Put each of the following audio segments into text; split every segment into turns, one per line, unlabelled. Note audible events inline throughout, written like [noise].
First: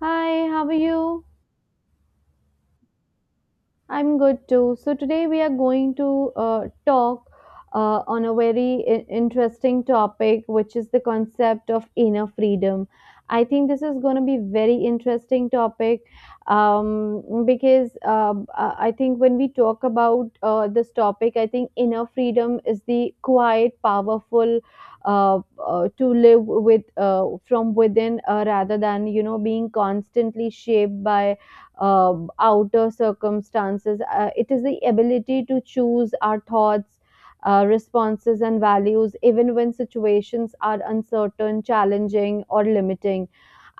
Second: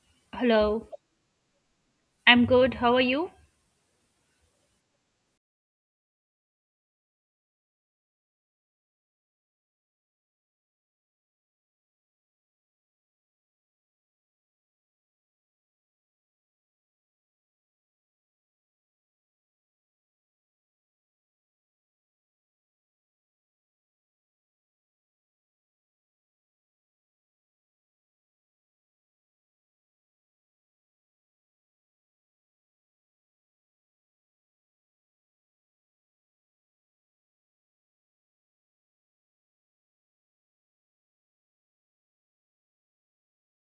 Hi, how are
Hello,
you?
I'm good. How are you?
I'm good too. So today we are going to talk on a very interesting topic, which is the concept of inner freedom. I think this is going to be very interesting topic because I think when we talk about this topic, I think inner freedom is the quiet, powerful uh, to live with from within, rather than being constantly shaped by uh, outer circumstances. It is the ability to choose our thoughts, responses, and values, even when situations are uncertain, challenging, or limiting.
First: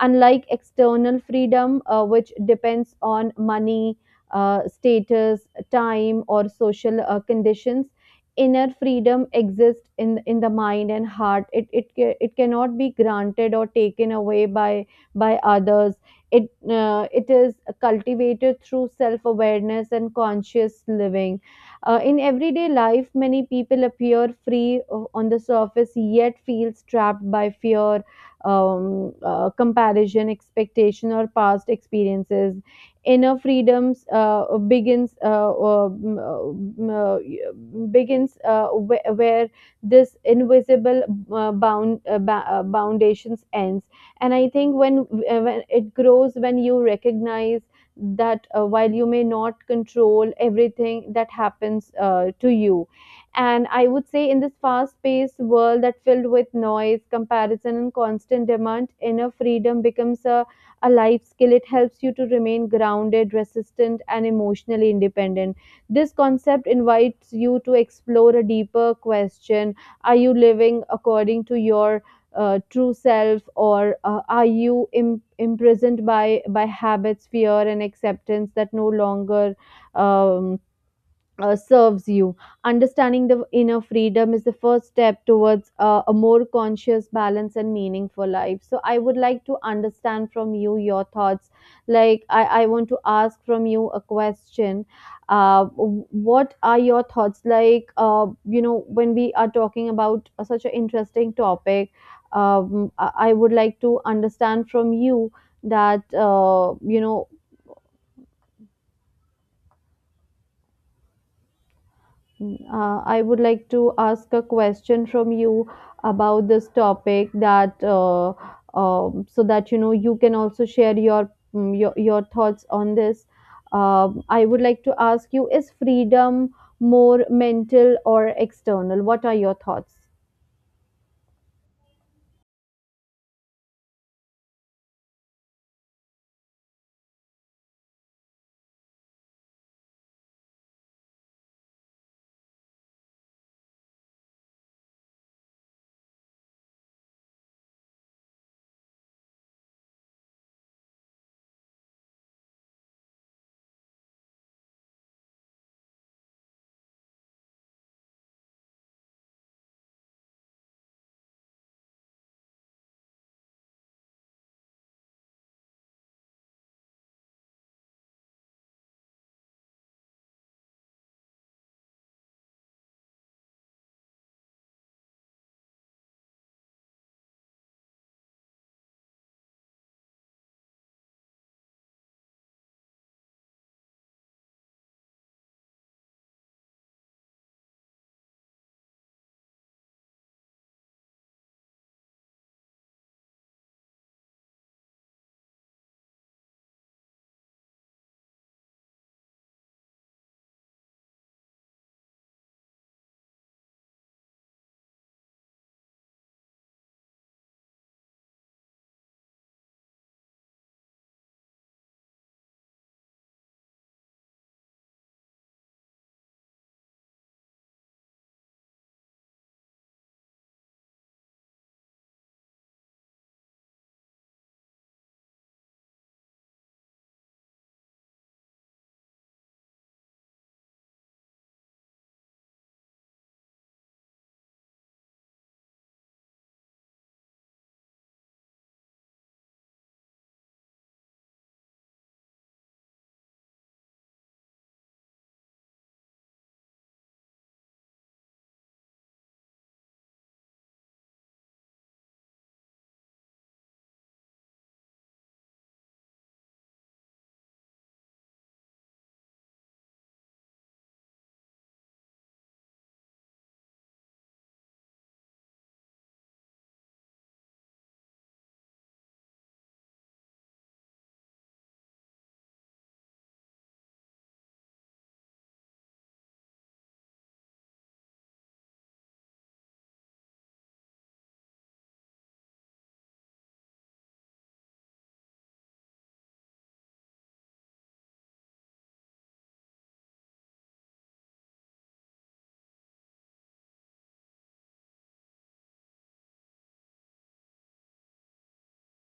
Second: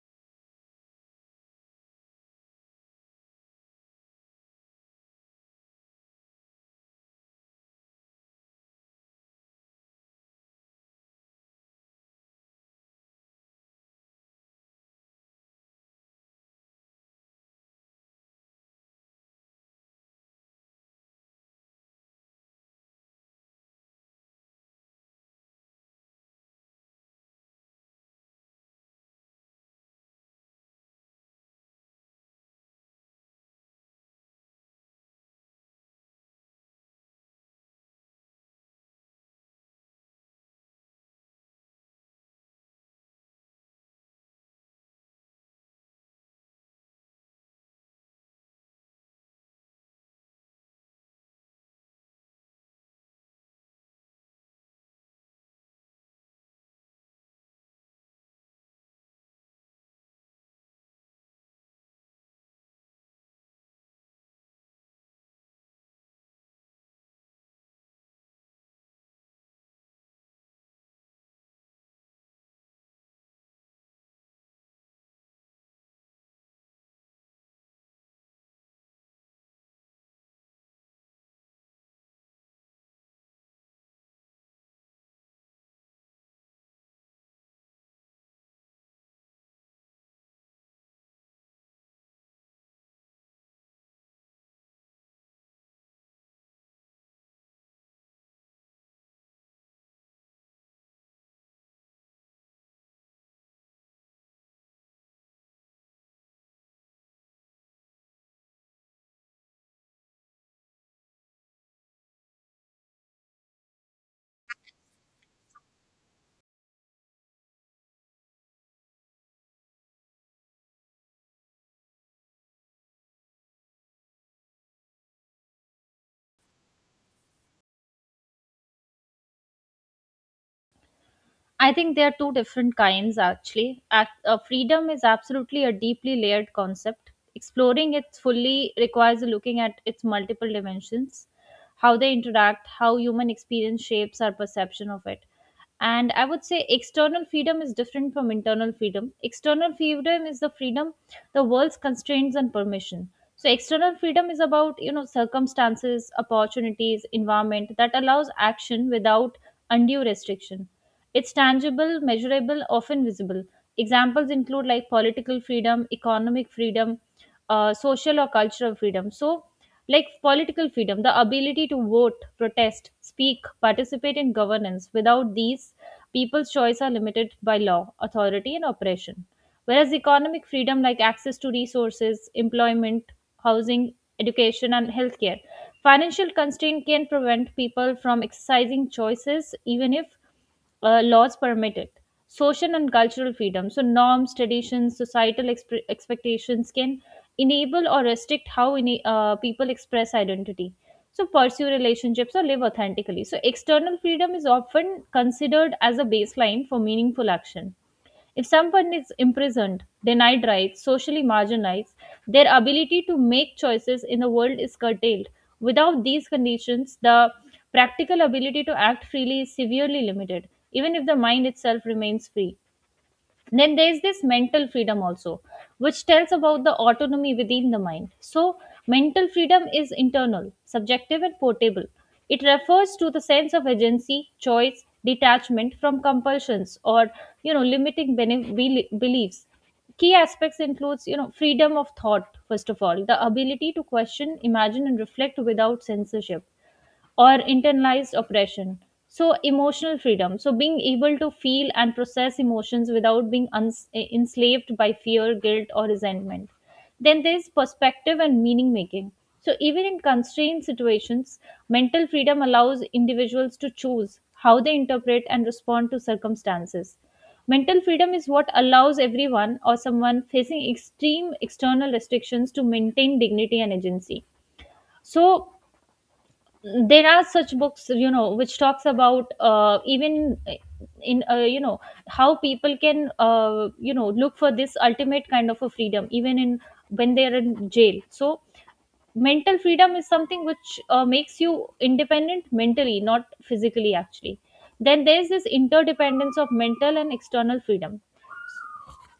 Unlike external freedom, which depends on money, status, time, or social conditions, inner freedom exists in the mind and heart. It cannot be granted or taken away by others. It is cultivated through self awareness and conscious living. In everyday life, many people appear free on the surface, yet feels trapped by fear, comparison, expectation, or past experiences. Inner freedoms begins where this invisible foundations ends, and I think when it grows, when you recognize that, while you may not control everything that happens to you. And I would say, in this fast paced world that filled with noise, comparison, and constant demand, inner freedom becomes a life skill. It helps you to remain grounded, resistant, and emotionally independent. This concept invites you to explore a deeper question: are you living according to your true self, or are you imprisoned by habits, fear, and acceptance that no longer um, serves you. Understanding the inner freedom is the first step towards a more conscious, balanced, and meaningful life. So, I would like to understand from you your thoughts. Like, I want to ask from you a question. What are your thoughts? Like, when we are talking about such an interesting topic, I would like to understand from you that I would like to ask a question from you about this topic that so that you can also share your your thoughts on this. I would like to ask you: Is freedom more mental or external? What are your thoughts?
I think there are two different kinds actually. Freedom is absolutely a deeply layered concept. Exploring it fully requires looking at its multiple dimensions, how they interact, how human experience shapes our perception of it. And I would say external freedom is different from internal freedom. External freedom is the freedom, the world's constraints and permission. So external freedom is about, you know, circumstances, opportunities, environment that allows action without undue restriction. It's tangible, measurable, often visible. Examples include like political freedom, economic freedom, social or cultural freedom. So, like political freedom, the ability to vote, protest, speak, participate in governance. Without these, people's choice are limited by law, authority, and oppression. Whereas economic freedom, like access to resources, employment, housing, education, and healthcare, financial constraint can prevent people from exercising choices even if laws permit it. Social and cultural freedom. So, norms, traditions, societal expectations can enable or restrict how any, people express identity. So, pursue relationships or live authentically. So, external freedom is often considered as a baseline for meaningful action. If someone is imprisoned, denied rights, socially marginalized, their ability to make choices in the world is curtailed. Without these conditions, the practical ability to act freely is severely limited, even if the mind itself remains free. Then there is this mental freedom also, which tells about the autonomy within the mind. So mental freedom is internal, subjective, and portable. It refers to the sense of agency, choice, detachment from compulsions, or you know, limiting beliefs. Key aspects includes, you know, freedom of thought. First of all, the ability to question, imagine, and reflect without censorship or internalized oppression. So, emotional freedom. So, being able to feel and process emotions without being enslaved by fear, guilt, or resentment. Then there's perspective and meaning making. So, even in constrained situations, mental freedom allows individuals to choose how they interpret and respond to circumstances. Mental freedom is what allows everyone or someone facing extreme external restrictions to maintain dignity and agency. So, there are such books, you know, which talks about even in you know, how people can, you know, look for this ultimate kind of a freedom even in when they are in jail. So mental freedom is something which makes you independent mentally, not physically actually. Then there's this interdependence of mental and external freedom.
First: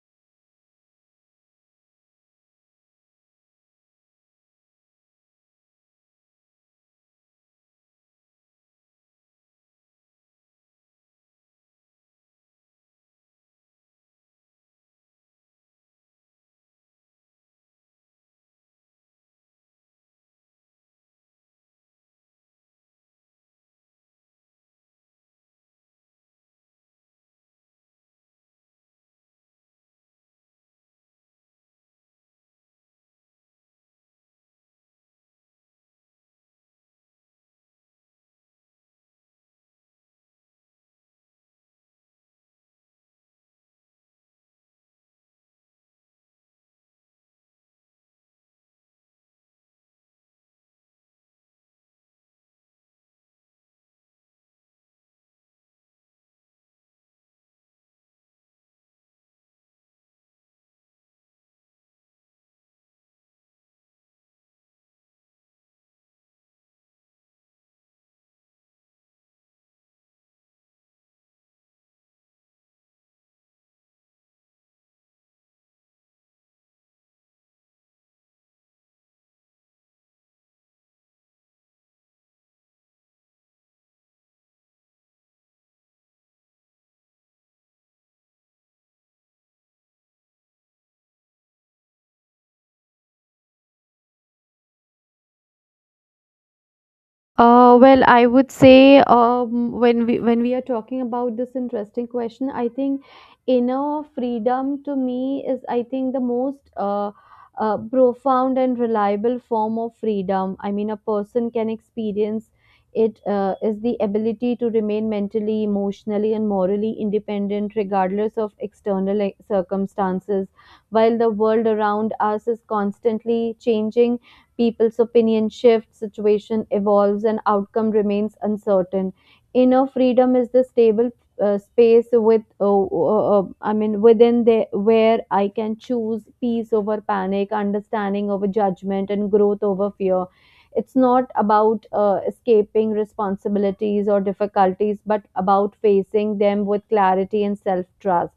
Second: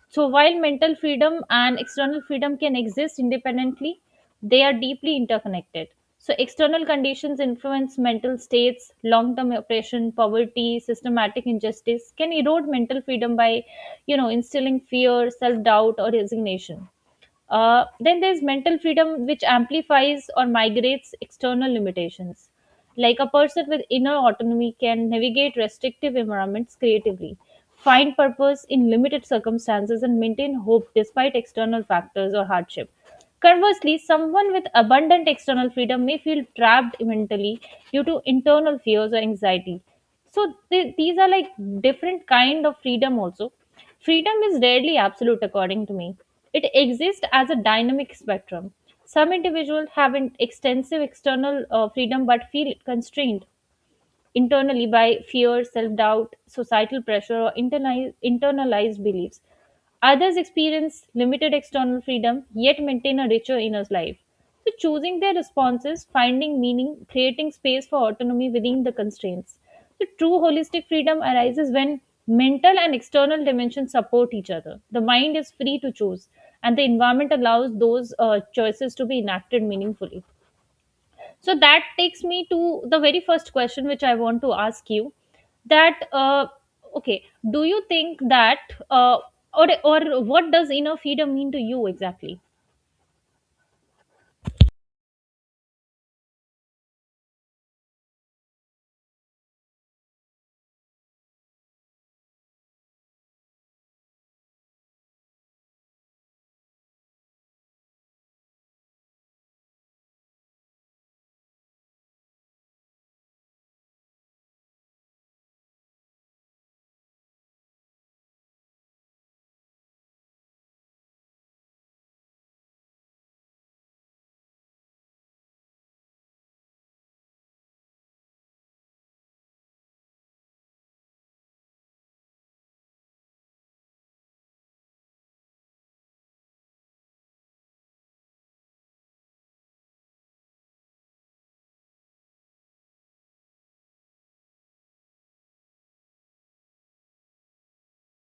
So while mental freedom and external freedom can exist independently, they are deeply interconnected. So external conditions influence mental states. Long-term oppression, poverty, systematic injustice can erode mental freedom by, you know, instilling fear, self-doubt, or resignation. Then there's mental freedom which amplifies or migrates external limitations. Like a person with inner autonomy can navigate restrictive environments creatively, find purpose in limited circumstances, and maintain hope despite external factors or hardship. Conversely, someone with abundant external freedom may feel trapped mentally due to internal fears or anxiety. So these are like different kind of freedom also. Freedom is rarely absolute according to me. It exists as a dynamic spectrum. Some individuals have an extensive external freedom but feel constrained internally by fear, self doubt, societal pressure, or internalized beliefs. Others experience limited external freedom yet maintain a richer inner life. So, choosing their responses, finding meaning, creating space for autonomy within the constraints. So, true holistic freedom arises when mental and external dimensions support each other. The mind is free to choose, and the environment allows those choices to be enacted meaningfully. So that takes me to the very first question which I want to ask you. That Okay, do you think that uh, or what does inner freedom mean to you exactly?
Well, I would say, when we are talking about this interesting question, I think inner freedom to me is, I think, the most profound and reliable form of freedom. I mean, a person can experience it is the ability to remain mentally, emotionally, and morally independent regardless of external, like, circumstances. While the world around us is constantly changing, people's opinion shifts, situation evolves, and outcome remains uncertain. Inner freedom is the stable space I mean, within the where I can choose peace over panic, understanding over judgment, and growth over fear. It's not about escaping responsibilities or difficulties, but about facing them with clarity and self trust.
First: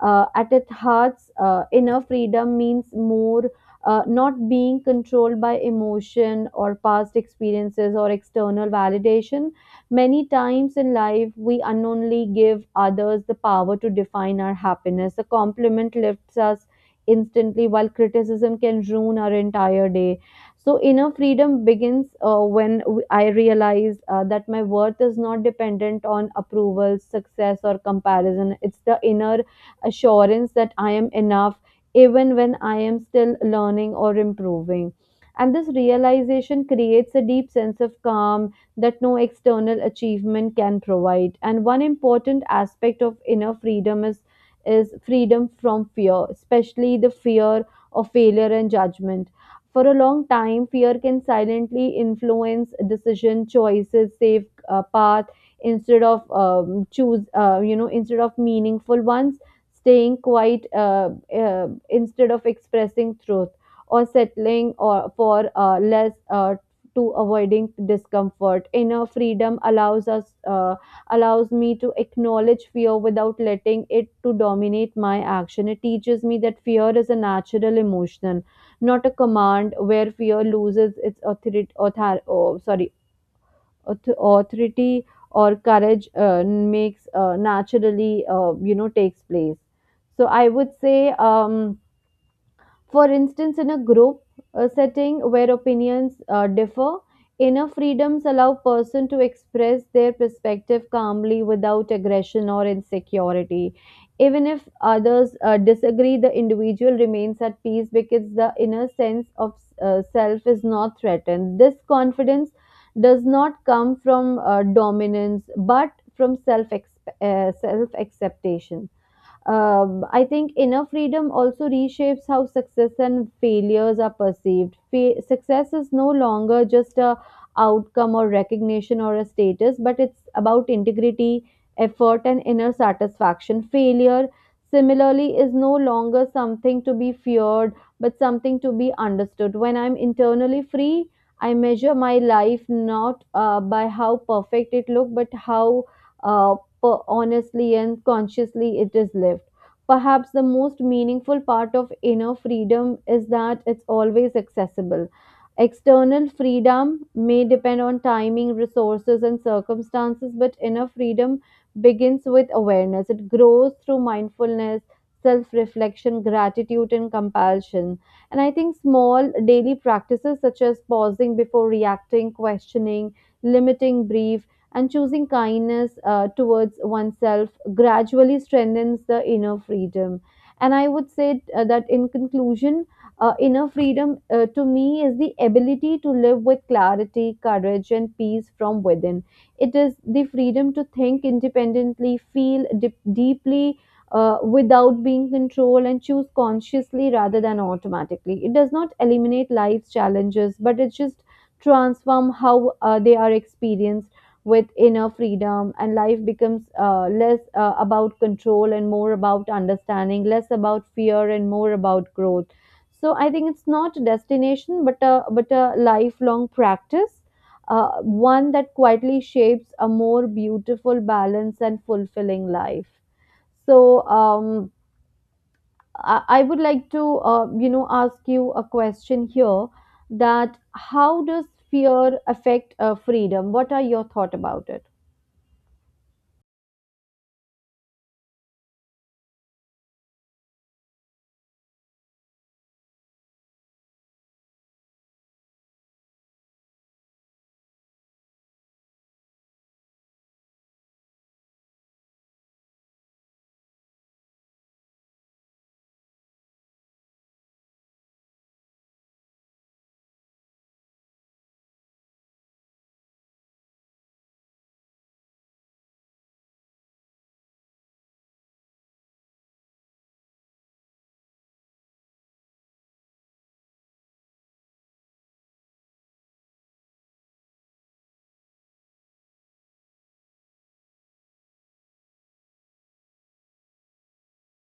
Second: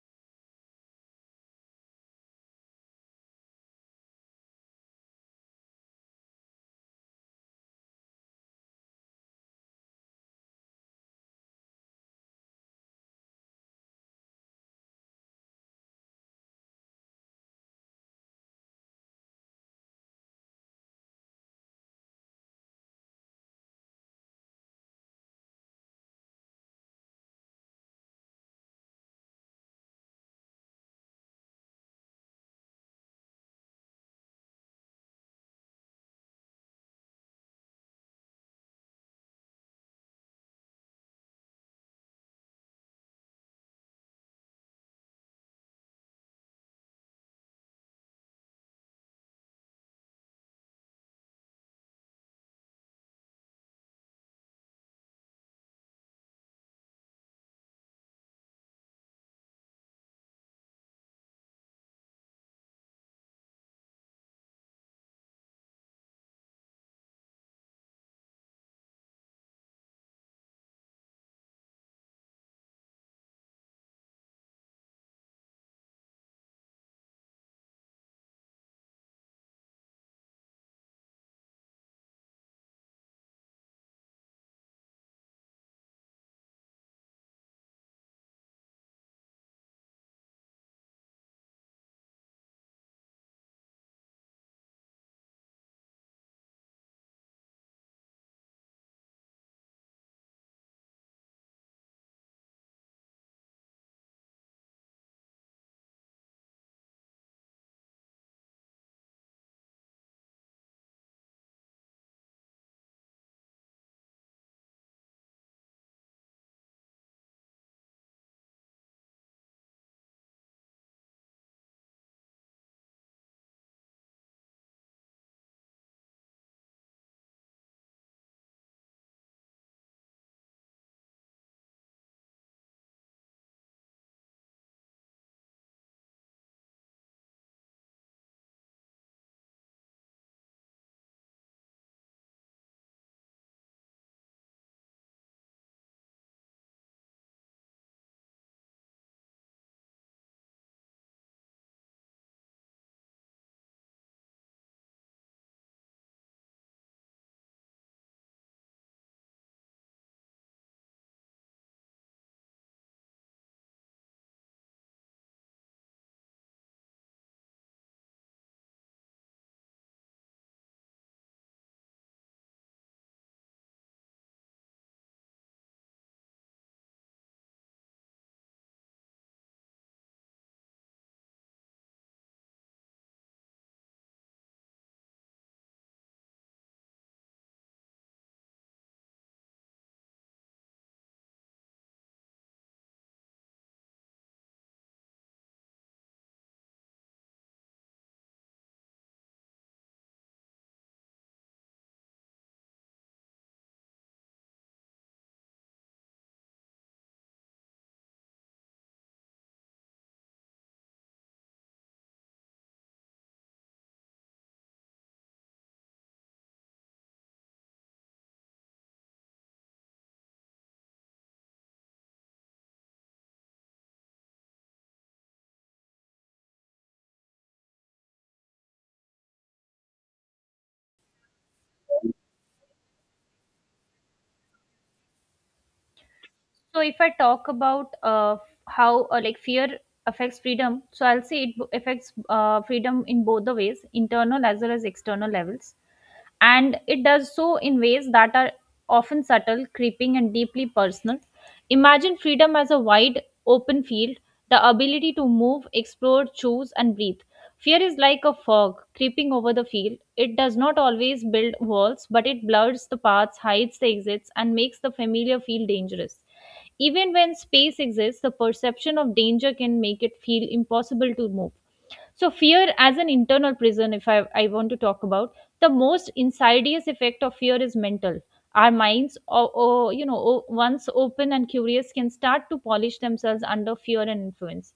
At its heart, inner freedom means more, not being controlled by emotion or past experiences or external validation. Many times in life, we unknowingly give others the power to define our happiness. A compliment lifts us instantly, while criticism can ruin our entire day. So, inner freedom begins when I realize that my worth is not dependent on approval, success, or comparison. It's the inner assurance that I am enough, even when I am still learning or improving. And this realization creates a deep sense of calm that no external achievement can provide. And one important aspect of inner freedom is freedom from fear, especially the fear of failure and judgment. For a long time, fear can silently influence decision choices, safe path instead of instead of meaningful ones, staying quiet, instead of expressing truth, or settling or for less, to avoiding discomfort. Inner freedom allows me to acknowledge fear without letting it to dominate my action. It teaches me that fear is a natural emotion, not a command, where fear loses its authority author, oh, sorry auth- authority, or courage makes naturally, takes place. So I would say, um, for instance, in a group setting where opinions differ, inner freedoms allow person to express their perspective calmly without aggression or insecurity. Even if others disagree, the individual remains at peace because the inner sense of self is not threatened. This confidence does not come from dominance, but from self, self acceptation. I think inner freedom also reshapes how success and failures are perceived. Success is no longer just a outcome or recognition or a status, but it's about integrity, effort, and inner satisfaction. Failure, similarly, is no longer something to be feared, but something to be understood. When I'm internally free, I measure my life not by how perfect it looked, but how uh, honestly and consciously it is lived. Perhaps the most meaningful part of inner freedom is that it's always accessible. External freedom may depend on timing, resources, and circumstances, but inner freedom begins with awareness. It grows through mindfulness, self reflection, gratitude, and compassion. And I think small daily practices, such as pausing before reacting, questioning, limiting brief, and choosing kindness towards oneself, gradually strengthens the inner freedom. And I would say that in conclusion, inner freedom to me is the ability to live with clarity, courage, and peace from within. It is the freedom to think independently, feel deeply, without being controlled, and choose consciously rather than automatically. It does not eliminate life's challenges, but it just transform how they are experienced. With inner freedom, and life becomes less about control and more about understanding, less about fear and more about growth. So I think it's not a destination, but a lifelong practice, one that quietly shapes a more beautiful, balanced, and fulfilling life. So I would like to, ask you a question here: that how does fear affect freedom? What are your thoughts about it?
So if I talk about how like fear affects freedom, so I'll say it affects freedom in both the ways, internal as well as external levels, and it does so in ways that are often subtle, creeping, and deeply personal. Imagine freedom as a wide, open field, the ability to move, explore, choose, and breathe. Fear is like a fog creeping over the field. It does not always build walls, but it blurs the paths, hides the exits, and makes the familiar feel dangerous. Even when space exists, the perception of danger can make it feel impossible to move. So fear as an internal prison, if I want to talk about, the most insidious effect of fear is mental. Our minds, or you know, once open and curious, can start to polish themselves under fear and influence.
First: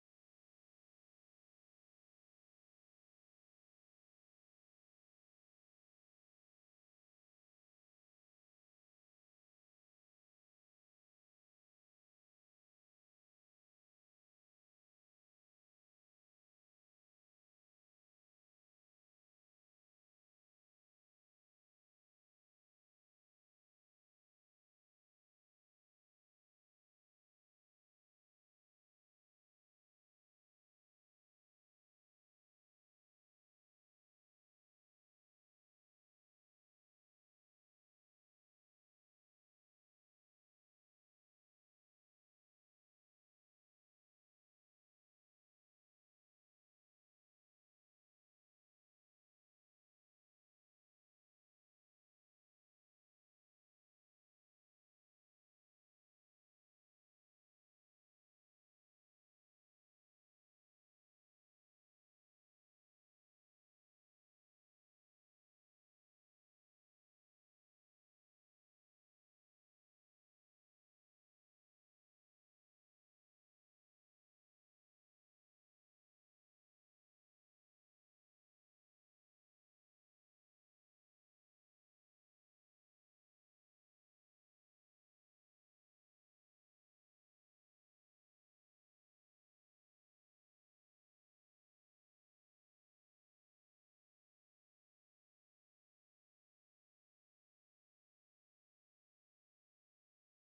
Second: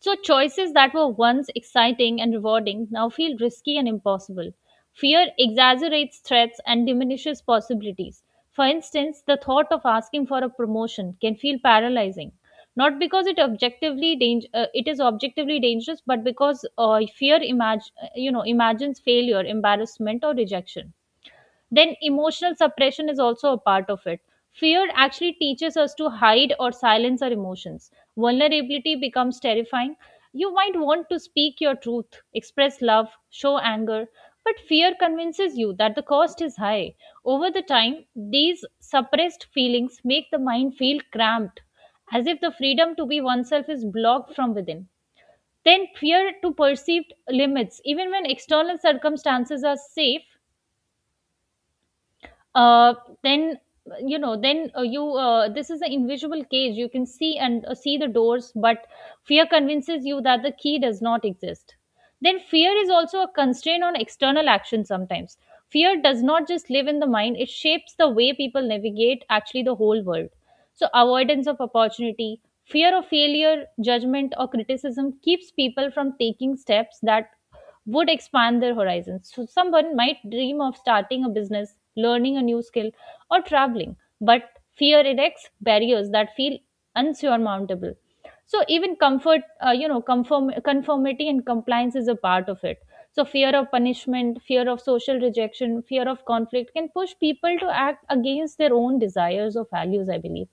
So, choices that were once exciting and rewarding now feel risky and impossible. Fear exaggerates threats and diminishes possibilities. For instance, the thought of asking for a promotion can feel paralyzing, not because it objectively it is objectively dangerous, but because fear you know, imagines failure, embarrassment, or rejection. Then emotional suppression is also a part of it. Fear actually teaches us to hide or silence our emotions. Vulnerability becomes terrifying. You might want to speak your truth, express love, show anger, but fear convinces you that the cost is high. Over the time, these suppressed feelings make the mind feel cramped, as if the freedom to be oneself is blocked from within. Then, fear to perceived limits, even when external circumstances are safe, uh, then you know then you this is an invisible cage. You can see and see the doors, but fear convinces you that the key does not exist. Then fear is also a constraint on external action. Sometimes fear does not just live in the mind, it shapes the way people navigate actually the whole world. So avoidance of opportunity, fear of failure, judgment, or criticism keeps people from taking steps that would expand their horizons. So someone might dream of starting a business, learning a new skill, or traveling, but fear erects barriers that feel unsurmountable. So even comfort, conformity and compliance is a part of it. So fear of punishment, fear of social rejection, fear of conflict can push people to act against their own desires or values, I believe.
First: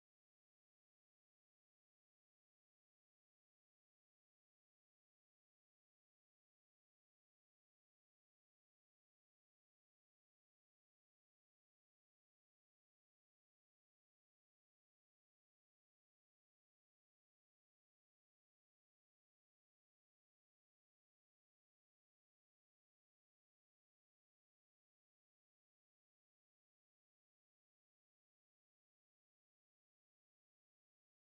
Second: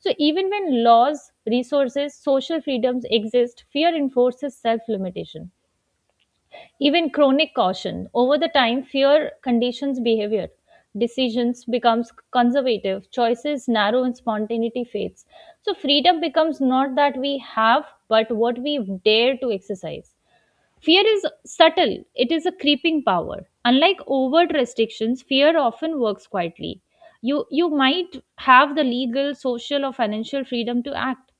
So even when laws, resources, social freedoms exist, fear enforces self limitation. Even chronic caution. Over the time, fear conditions behavior. Decisions becomes conservative, choices narrow and spontaneity fades. So freedom becomes not that we have, but what we dare to exercise. Fear is subtle, it is a creeping power. Unlike overt restrictions, fear often works quietly. You might have the legal, social, or financial freedom to act,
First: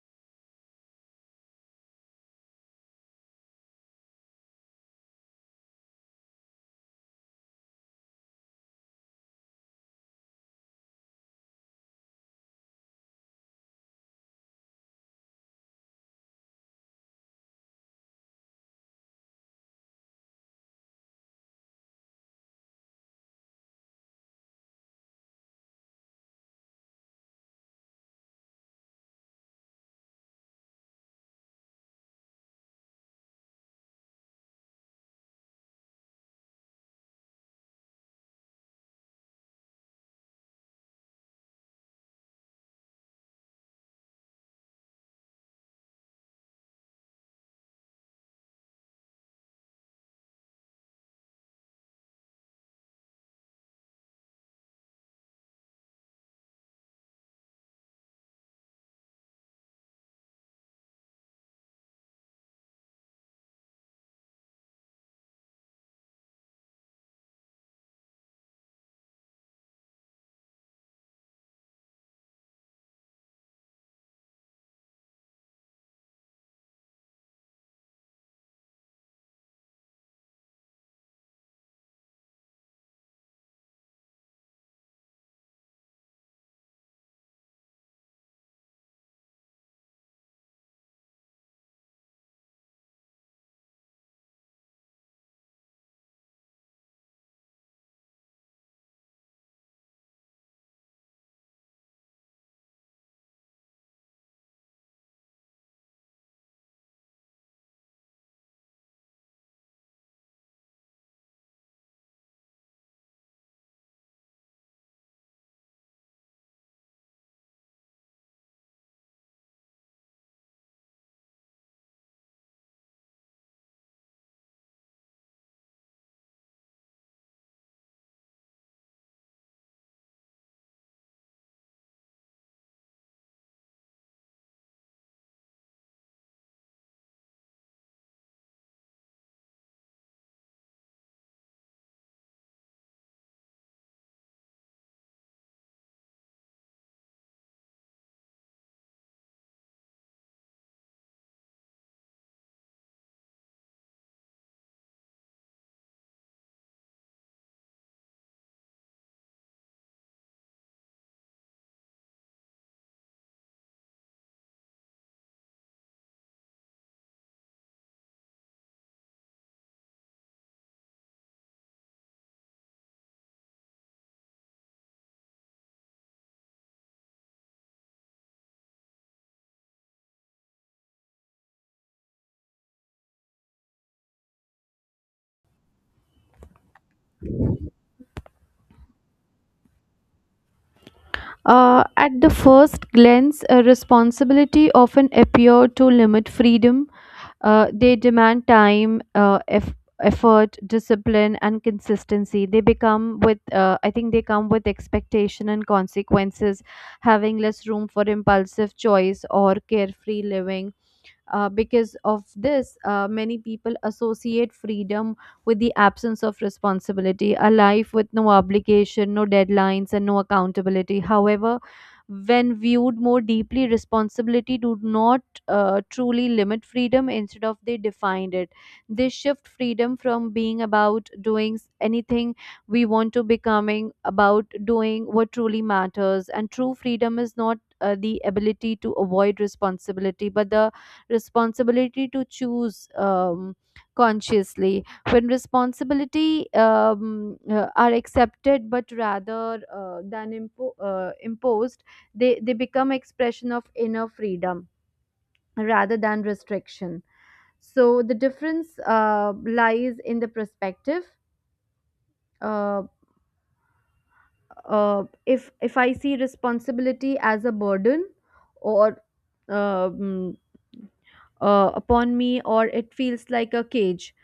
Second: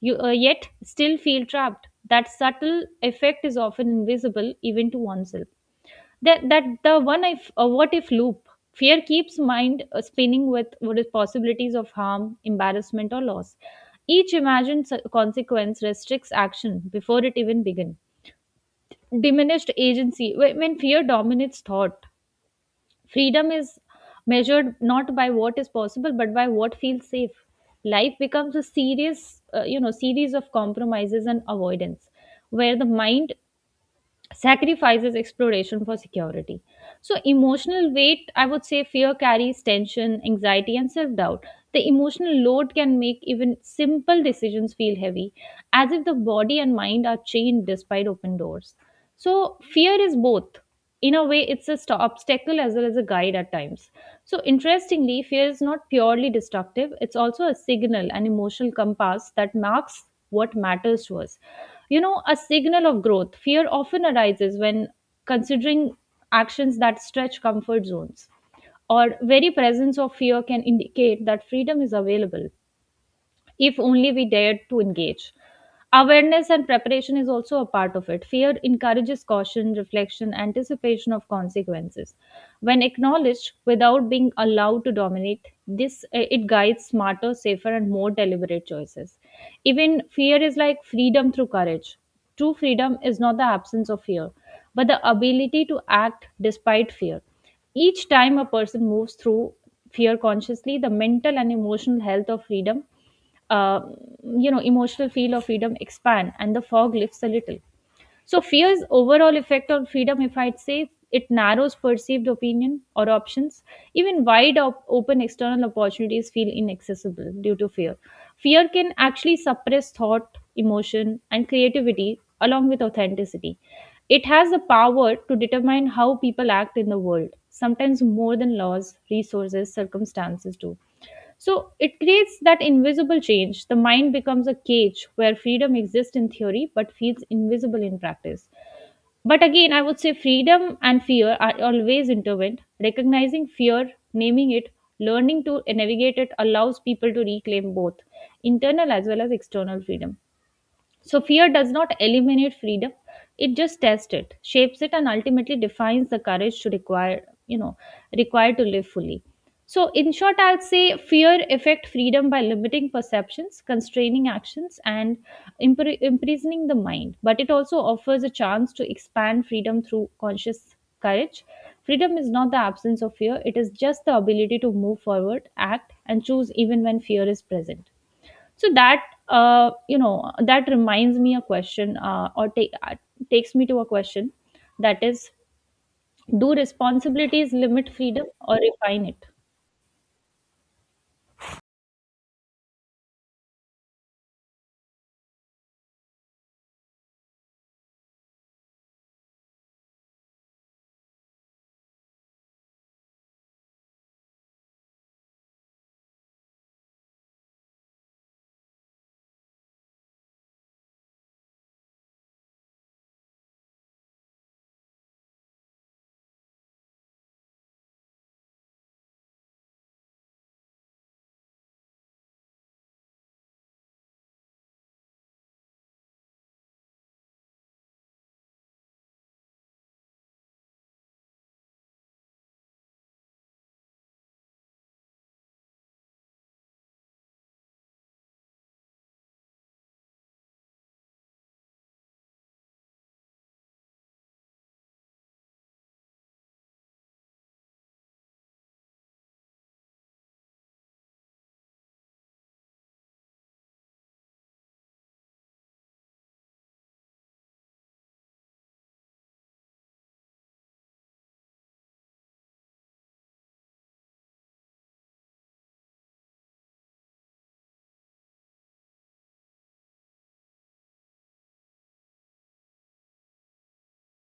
you yet still feel trapped. That subtle effect is often invisible even to oneself. That the one, if what if loop. Fear keeps mind spinning with what is possibilities of harm, embarrassment, or loss. Each imagined consequence restricts action before it even begins. Diminished agency, when fear dominates thought, freedom is measured not by what is possible, but by what feels safe. Life becomes a serious, series of compromises and avoidance, where the mind sacrifices exploration for security. So, emotional weight, I would say fear carries tension, anxiety, and self doubt. The emotional load can make even simple decisions feel heavy, as if the body and mind are chained despite open doors. So, fear is both. In a way, it's a obstacle as well as a guide at times. So, interestingly, fear is not purely destructive, it's also a signal, an emotional compass that marks what matters to us. You know, a signal of growth. Fear often arises when considering actions that stretch comfort zones, or very presence of fear can indicate that freedom is available if only we dared to engage. Awareness and preparation is also a part of it. Fear encourages caution, reflection, anticipation of consequences. When acknowledged without being allowed to dominate, it guides smarter, safer, and more deliberate choices. Even fear is like freedom through courage. True freedom is not the absence of fear, but the ability to act despite fear. Each time a person moves through fear consciously, the mental and emotional health of freedom, uh, emotional feel of freedom expand and the fog lifts a little. So fear's overall effect on freedom, if I'd say, it narrows perceived opinion or options. Even wide open external opportunities feel inaccessible due to fear. Fear can actually suppress thought, emotion, and creativity, along with authenticity. It has the power to determine how people act in the world, sometimes more than laws, resources, circumstances do. So it creates that invisible change. The mind becomes a cage where freedom exists in theory but feels invisible in practice. But again, I would say freedom and fear are always intertwined. Recognizing fear, naming it, learning to navigate it allows people to reclaim both internal as well as external freedom. So fear does not eliminate freedom. It just tests it, shapes it, and ultimately defines the courage to required to live fully. So in short, I'll say fear affect freedom by limiting perceptions, constraining actions, and imprisoning the mind. But it also offers a chance to expand freedom through conscious courage. Freedom is not the absence of fear; it is just the ability to move forward, act, and choose even when fear is present so that that reminds me a question or take takes me to a question that is, do responsibilities limit freedom or refine it?
At the first glance, a responsibility often appear to limit freedom. They demand time, effort, discipline, and consistency. They become with, I think they come with expectation and consequences, having less room for impulsive choice or carefree living. Because of this, many people associate freedom with the absence of responsibility, a life with no obligation, no deadlines, and no accountability. However, when viewed more deeply, responsibility do not truly limit freedom, instead of they defined it. They shift freedom from being about doing anything we want to becoming about doing what truly matters. And true freedom is not the ability to avoid responsibility, but the responsibility to choose consciously. When responsibility are accepted but rather than imposed, they become expression of inner freedom rather than restriction. So the difference lies in the perspective. Uh, uh, if if I see responsibility as a burden or um, upon me, or it feels like a cage,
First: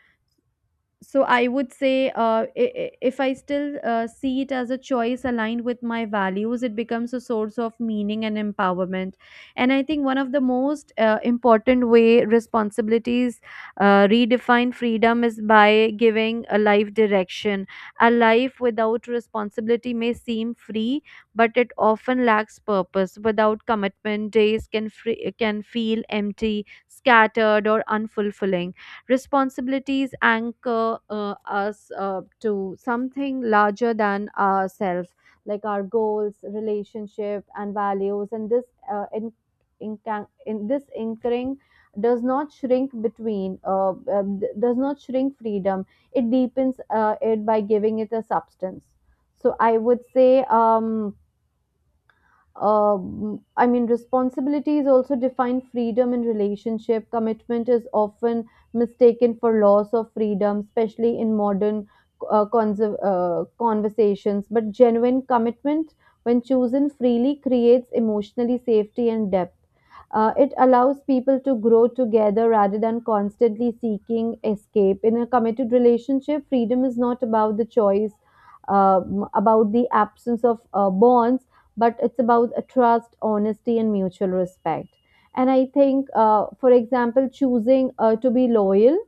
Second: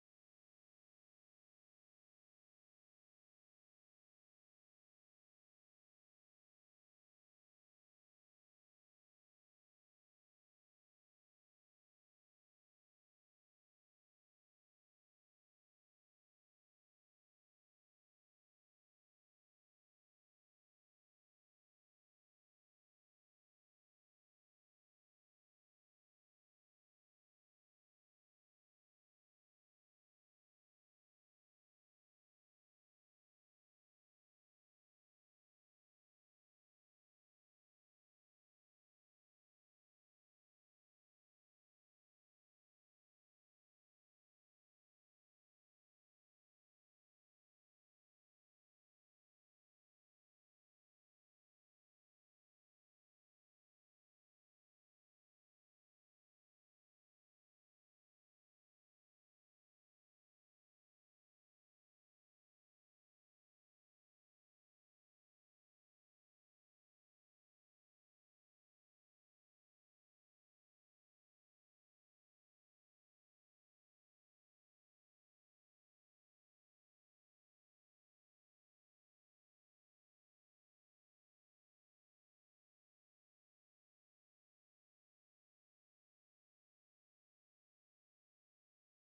so I would say, if I still see it as a choice aligned with my values, it becomes a source of meaning and empowerment. And I think one of the most important way responsibilities redefine freedom is by giving a life direction. A life without responsibility may seem free, but it often lacks purpose. Without commitment, days can can feel empty, scattered, or unfulfilling. Responsibilities anchor us to something larger than ourselves, like our goals, relationship, and values. And this, uh, in, in, in this anchoring does not shrink does not shrink freedom, it deepens it by giving it a substance. So I would say, I mean, responsibilities also define freedom in relationship. Commitment is often mistaken for loss of freedom, especially in modern conversations. But genuine commitment, when chosen freely, creates emotionally safety and depth. It allows people to grow together rather than constantly seeking escape. In a committed relationship, freedom is not about the choice, about the absence of bonds, but it's about a trust, honesty, and mutual respect. And I think, for example, choosing to be loyal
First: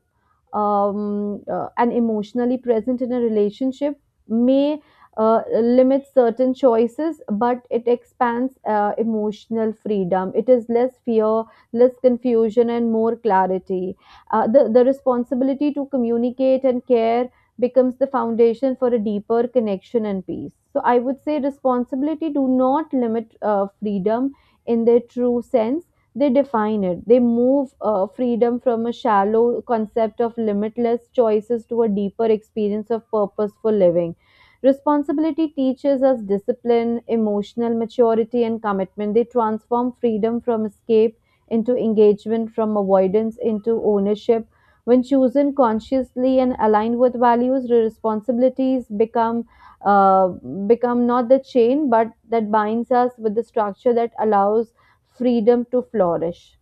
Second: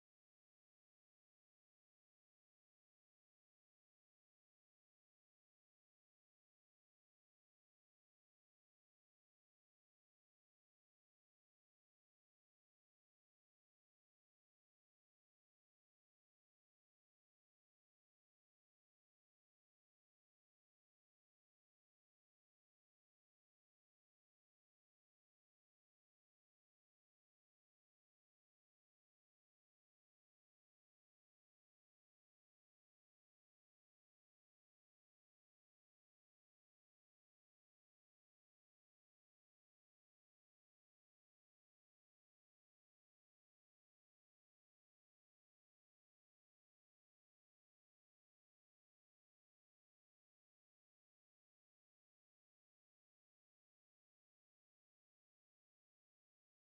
and emotionally present in a relationship may limit certain choices, but it expands emotional freedom. It is less fear, less confusion, and more clarity. The responsibility to communicate and care becomes the foundation for a deeper connection and peace. So I would say responsibility do not limit freedom in their true sense, they define it. They move freedom from a shallow concept of limitless choices to a deeper experience of purposeful living. Responsibility teaches us discipline, emotional maturity, and commitment. They transform freedom from escape into engagement, from avoidance into ownership. When chosen consciously and aligned with values, responsibilities become uh, become not the chain, but that binds us with the structure that allows freedom to flourish.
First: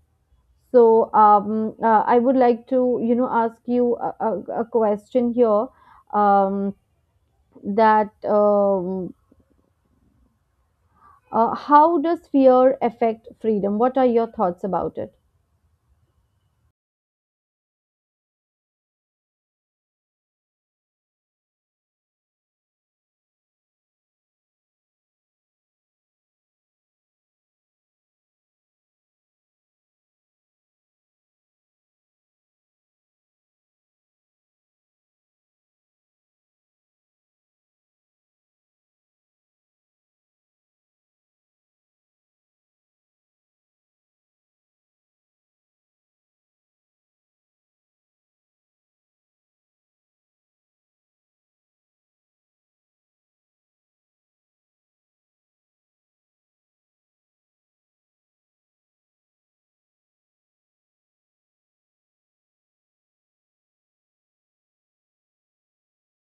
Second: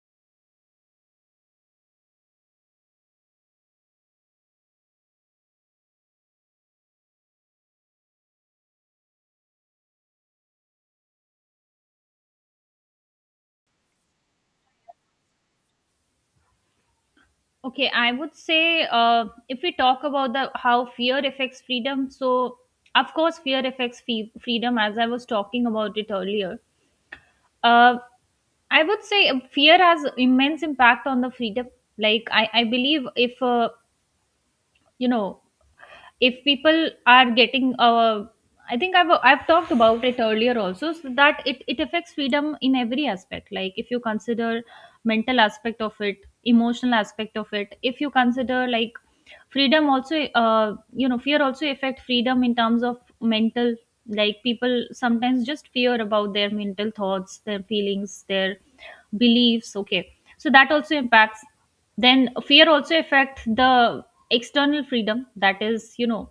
So I would like to, ask you a question here, um, that how does fear affect freedom? What are your thoughts about it?
Okay, I would say, if we talk about the how fear affects freedom, so of course fear affects freedom, as I was talking about it earlier. Uh, I would say fear has immense impact on the freedom. Like I believe if you know if people are getting I think I've talked about it earlier also, so that it affects freedom in every aspect. Like if you consider mental aspect of it, emotional aspect of it, if you consider like freedom also, fear also affect freedom in terms of mental, like people sometimes just fear about their mental thoughts, their feelings, their beliefs. Okay, so that also impacts. Then fear also affect the external freedom, that is, you know,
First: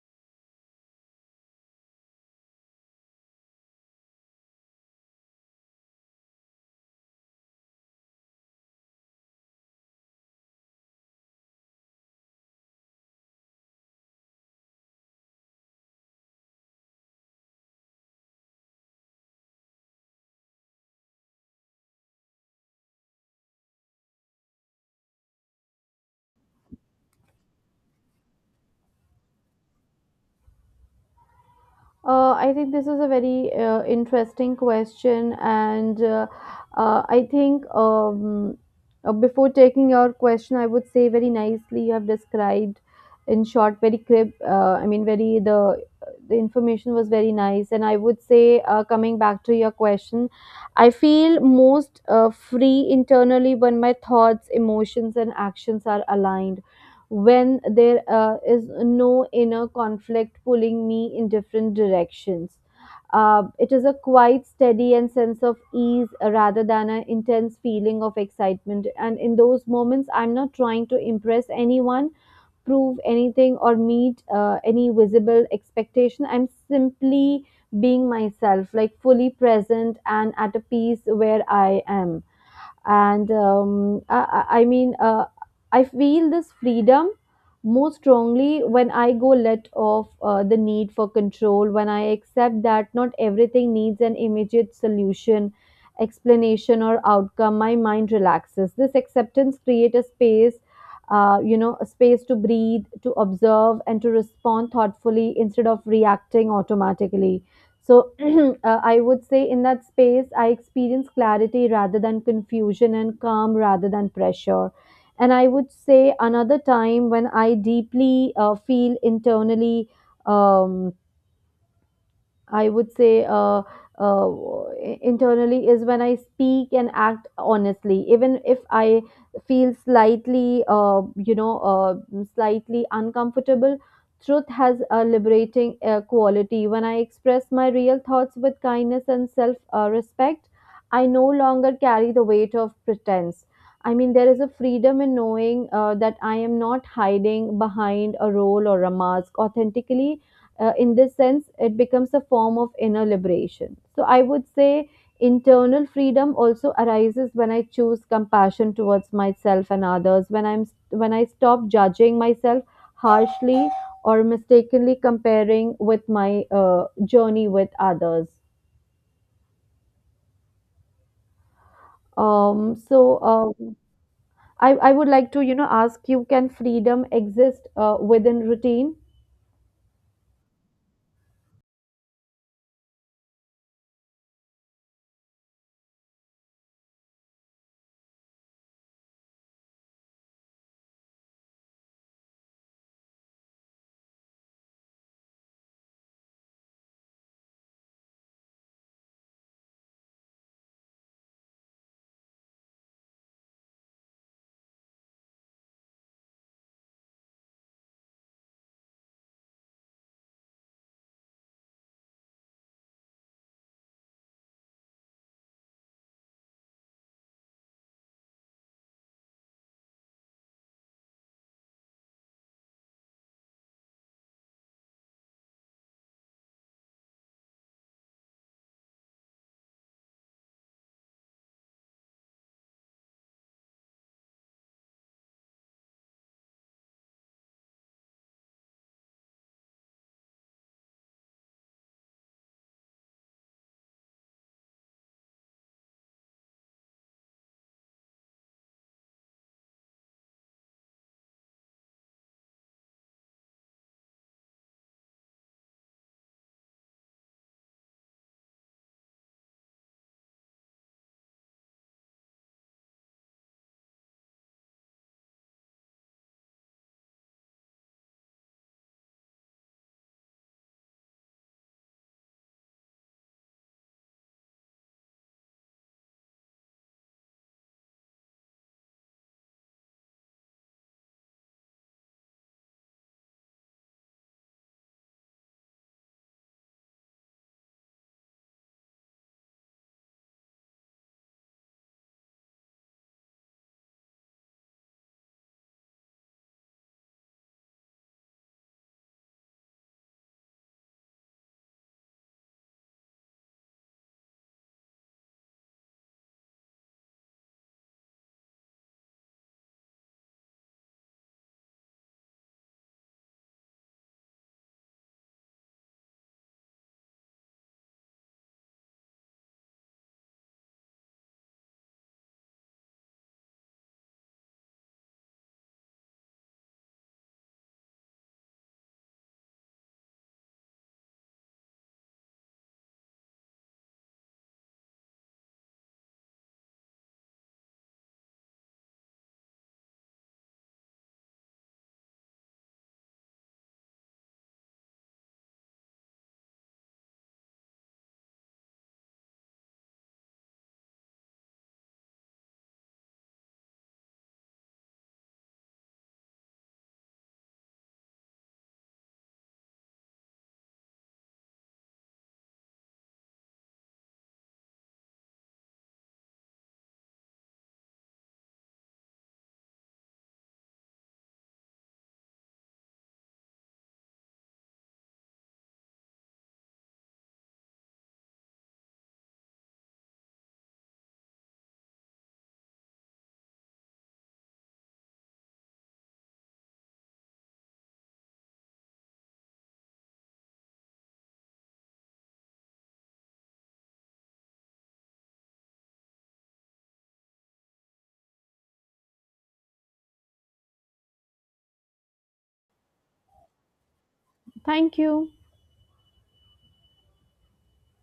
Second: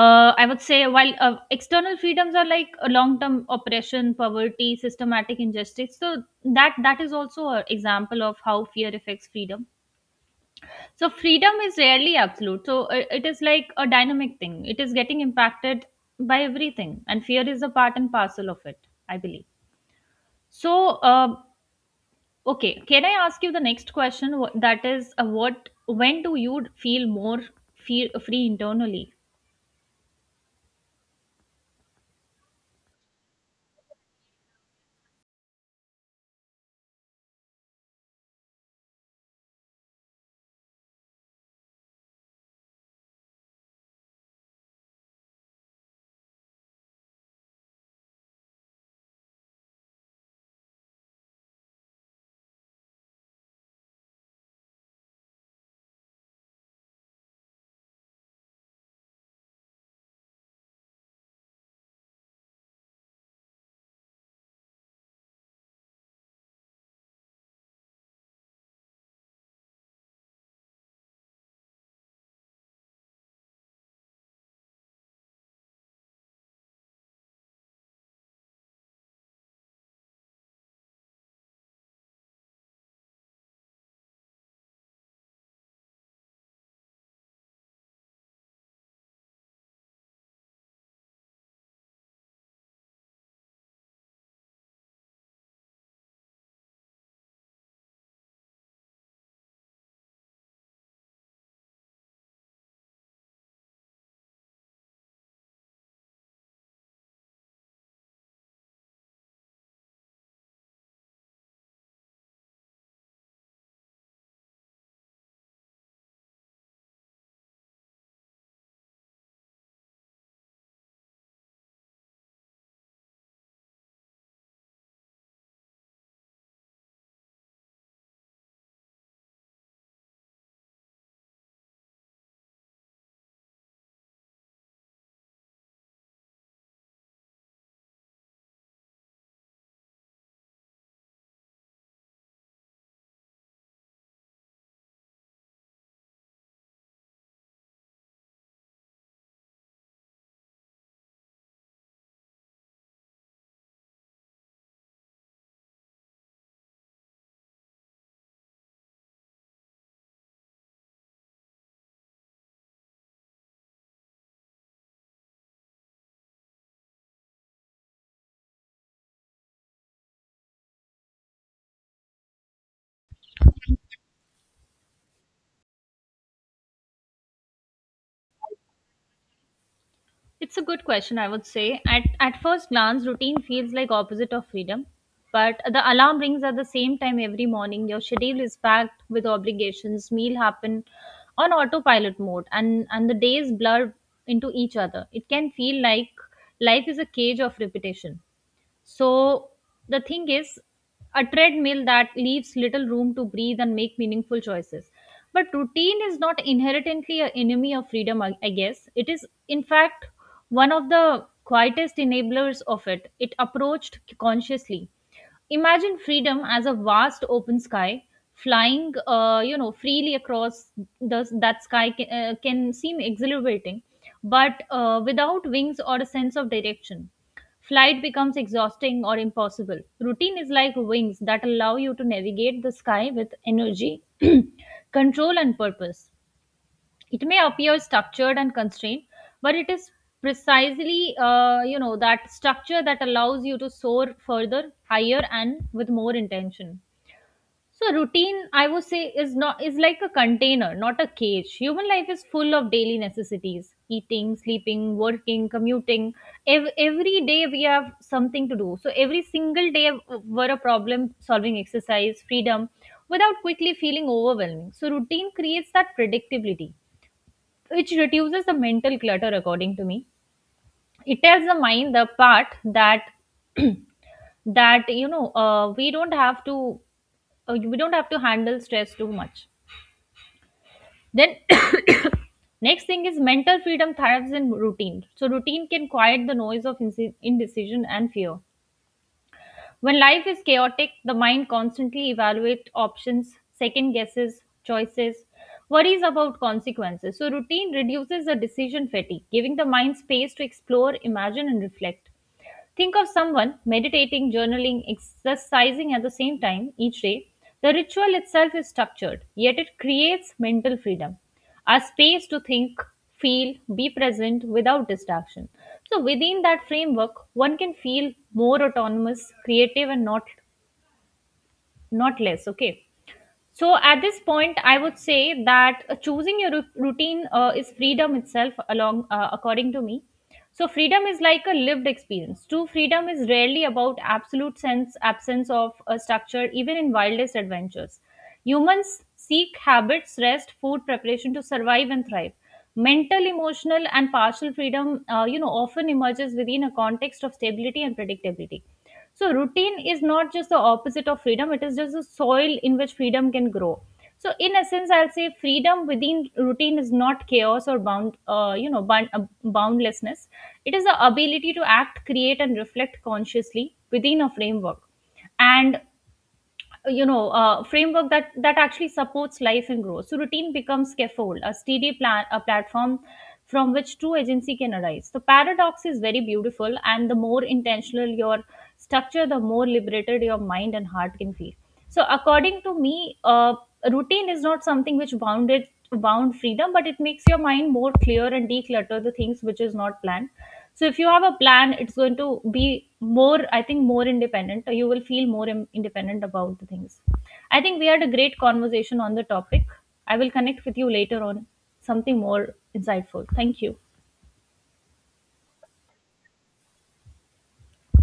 I would say while external freedoms are like a long term oppression, poverty, systematic injustice. So that is also an example of how fear affects freedom. So freedom is rarely absolute, so it is like a dynamic thing, it is getting impacted by everything, and fear is a part and parcel of it, I believe. So uh, okay, can I ask you the next question? That is, what, when do you feel more feel free internally?
I think this is a very interesting question, and I think, before taking your question, I would say very nicely you have described, in short, very crib. I mean, very the information was very nice. And I would say, coming back to your question, I feel most free internally when my thoughts, emotions, and actions are aligned, when there is no inner conflict pulling me in different directions. It is a quite steady and sense of ease rather than an intense feeling of excitement. And in those moments, I'm not trying to impress anyone, prove anything, or meet any visible expectation. I'm simply being myself, like fully present and at a peace where I am. And I feel this freedom more strongly when I go let off the need for control, when I accept that not everything needs an immediate solution, explanation, or outcome. My mind relaxes. This acceptance creates a space, a space to breathe, to observe, and to respond thoughtfully instead of reacting automatically. So [clears throat] I would say in that space, I experience clarity rather than confusion, and calm rather than pressure. And I would say another time when I deeply feel internally. Um, I would say uh, internally is when I speak and act honestly, even if I feel slightly, slightly uncomfortable. Truth has a liberating quality. When I express my real thoughts with kindness and self respect, I no longer carry the weight of pretense. I mean, there is a freedom in knowing that I am not hiding behind a role or a mask. Authentically, in this sense, it becomes a form of inner liberation. So I would say, internal freedom also arises when I choose compassion towards myself and others, when I stop judging myself harshly or mistakenly comparing with my journey with others. um, so um, I would like to, ask you: can freedom exist within routine?
It's a good question, I would say. At first glance, routine feels like opposite of freedom, but the alarm rings at the same time every morning. Your schedule is packed with obligations. Meal happen on autopilot mode, and the days blur into each other. It can feel like life is a cage of repetition. So the thing is, a treadmill that leaves little room to breathe and make meaningful choices. But routine is not inherently an enemy of freedom, I guess. It is, in fact, one of the quietest enablers of it. It approached consciously. Imagine freedom as a vast open sky, flying, freely across that sky can seem exhilarating, but without wings or a sense of direction. Flight becomes exhausting or impossible. Routine is like wings that allow you to navigate the sky with energy, [clears throat] control, and purpose. It may appear structured and constrained, but it is precisely, that structure that allows you to soar further, higher, and with more intention. So routine, I would say, is not is like a container, not a cage. Human life is full of daily necessities: eating, sleeping, working, commuting. Every day we have something to do. So every single day were a problem-solving exercise, freedom, without quickly feeling overwhelming. So routine creates that predictability, which reduces the mental clutter, according to me. It tells the mind the part that that we don't have to, we don't have to handle stress too much. Then [coughs] next thing is mental freedom thrives in routine. So routine can quiet the noise of indecision and fear. When life is chaotic, the mind constantly evaluates options, second guesses, choices, worries about consequences. So routine reduces the decision fatigue, giving the mind space to explore, imagine and reflect. Think of someone meditating, journaling, exercising at the same time each day. The ritual itself is structured, yet it creates mental freedom, a space to think, feel, be present without distraction. So within that framework, one can feel more autonomous, creative, and not less. Okay. So at this point, I would say that choosing your routine is freedom itself, along according to me. So freedom is like a lived experience. True freedom is rarely about absolute sense absence of a structure, even in wildest adventures. Humans seek habits, rest, food preparation to survive and thrive. Mental, emotional, and partial freedom, often emerges within a context of stability and predictability. So, routine is not just the opposite of freedom, it is just the soil in which freedom can grow. So, in essence, I'll say freedom within routine is not chaos or boundlessness. It is the ability to act, create, and reflect consciously within a framework. And you know, framework that actually supports life and growth. So routine becomes scaffold, a steady plan, a platform from which true agency can arise. The paradox is very beautiful, and the more intentional your structure, the more liberated your mind and heart can feel. So according to me, routine is not something which bound freedom, but it makes your mind more clear and declutter the things which is not planned. So if you have a plan, it's going to be more, I think, more independent. You will feel more independent about the things. I think we had a great conversation on the topic. I will connect with you later on something more insightful. Thank you.
Thank you.